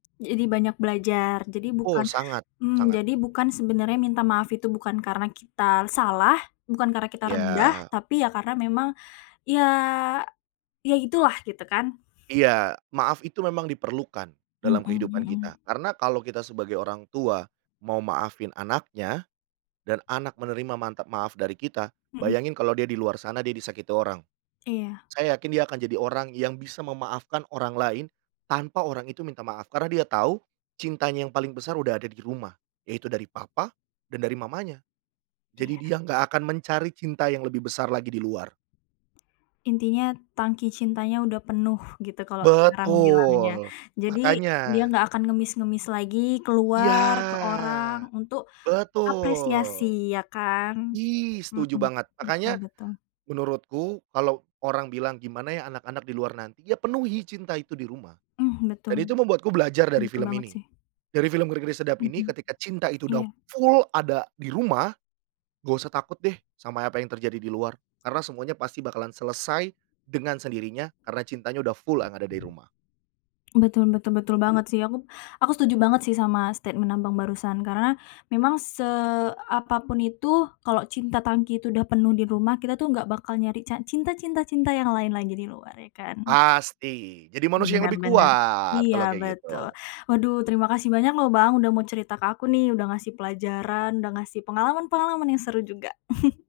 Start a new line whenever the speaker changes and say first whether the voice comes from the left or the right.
left: Jadi banyak belajar, jadi bukan
right: Oh, sangat
left: mhm,
right: sangat.
left: jadi bukan sebenarnya minta maaf itu bukan karena kita salah, bukan karena kita rendah
right: Iya.
left: tapi ya karena memang iya, iya itu lah gitu kan.
right: Iya. Maaf itu memang diperlukan
left: Mhm
right: dalam kehidupan
left: mhm.
right: kita, karena kalau kita sebagai orang tua mau maafin anaknya dan anak menerima mantap maaf dari kita,
left: Mhm.
right: bayangin kalau dia di luar sana dia disakiti orang.
left: Iya.
right: Saya yakin dia akan jadi orang yang bisa memaafkan orang lain, tanpa orang itu minta maaf karena dia tahu cintanya yang paling besar sudah ada di rumah, yaitu dari papa dan dari mamanya. Jadi
left: Iya.
right: dia enggak akan mencari cinta yang lebih besar lagi di luar.
left: Intinya, tangki cintanya udah penuh gitu, kalo sekarang bilangnya.
right: Betul,
left: Jadi
right: makanya.
left: dia enggak akan ngemis-ngemis lagi
right: Iya.
left: keluar, ke orang untuk apresiasi,
right: Betul.
left: iya kan.
right: Ih, setuju
left: Mhm,
right: banget,
left: betul
right: makanya
left: betul.
right: menurutku kalau orang bilang, "Gimana ya anak-anak di luar nanti?" ya penuhi cinta itu di rumah
left: Eh, betul.
right: dan itu membuatku belajar dari
left: Betul
right: film
left: banget
right: ini,
left: sih.
right: dari film Ngeri Ngeri Sedap ini
left: Mhm,
right: ketika cinta itu sudah
left: iya.
right: full ada di rumah, enggak usah takut deh sama apa yang terjadi di luar karena semuanya pasti bakalan selesai dengan sendirinya karena cintanya udah full yang ada dari rumah.
left: Betul betul betul banget sih. Aku aku setuju banget sih sama statement Abang barusan. Karena memang seapapun itu, kalau cinta tangki itu udah penuh di rumah. Kita tuh enggak bakal nyari ca cinta cinta cinta yang lain lagi di luar, ya kan.
right: Pasti, jadi manusia yang
left: Bener
right: lebih
left: bener.
right: kuat
left: Iya
right: kalau kayak
left: betul.
right: gitu.
left: Waduh, terima kasih banyak loh Bang, sudah mau cerita ke aku nih, sudah ngasih pelajaran, sudah ngasih pengalaman-pengalaman yang seru juga.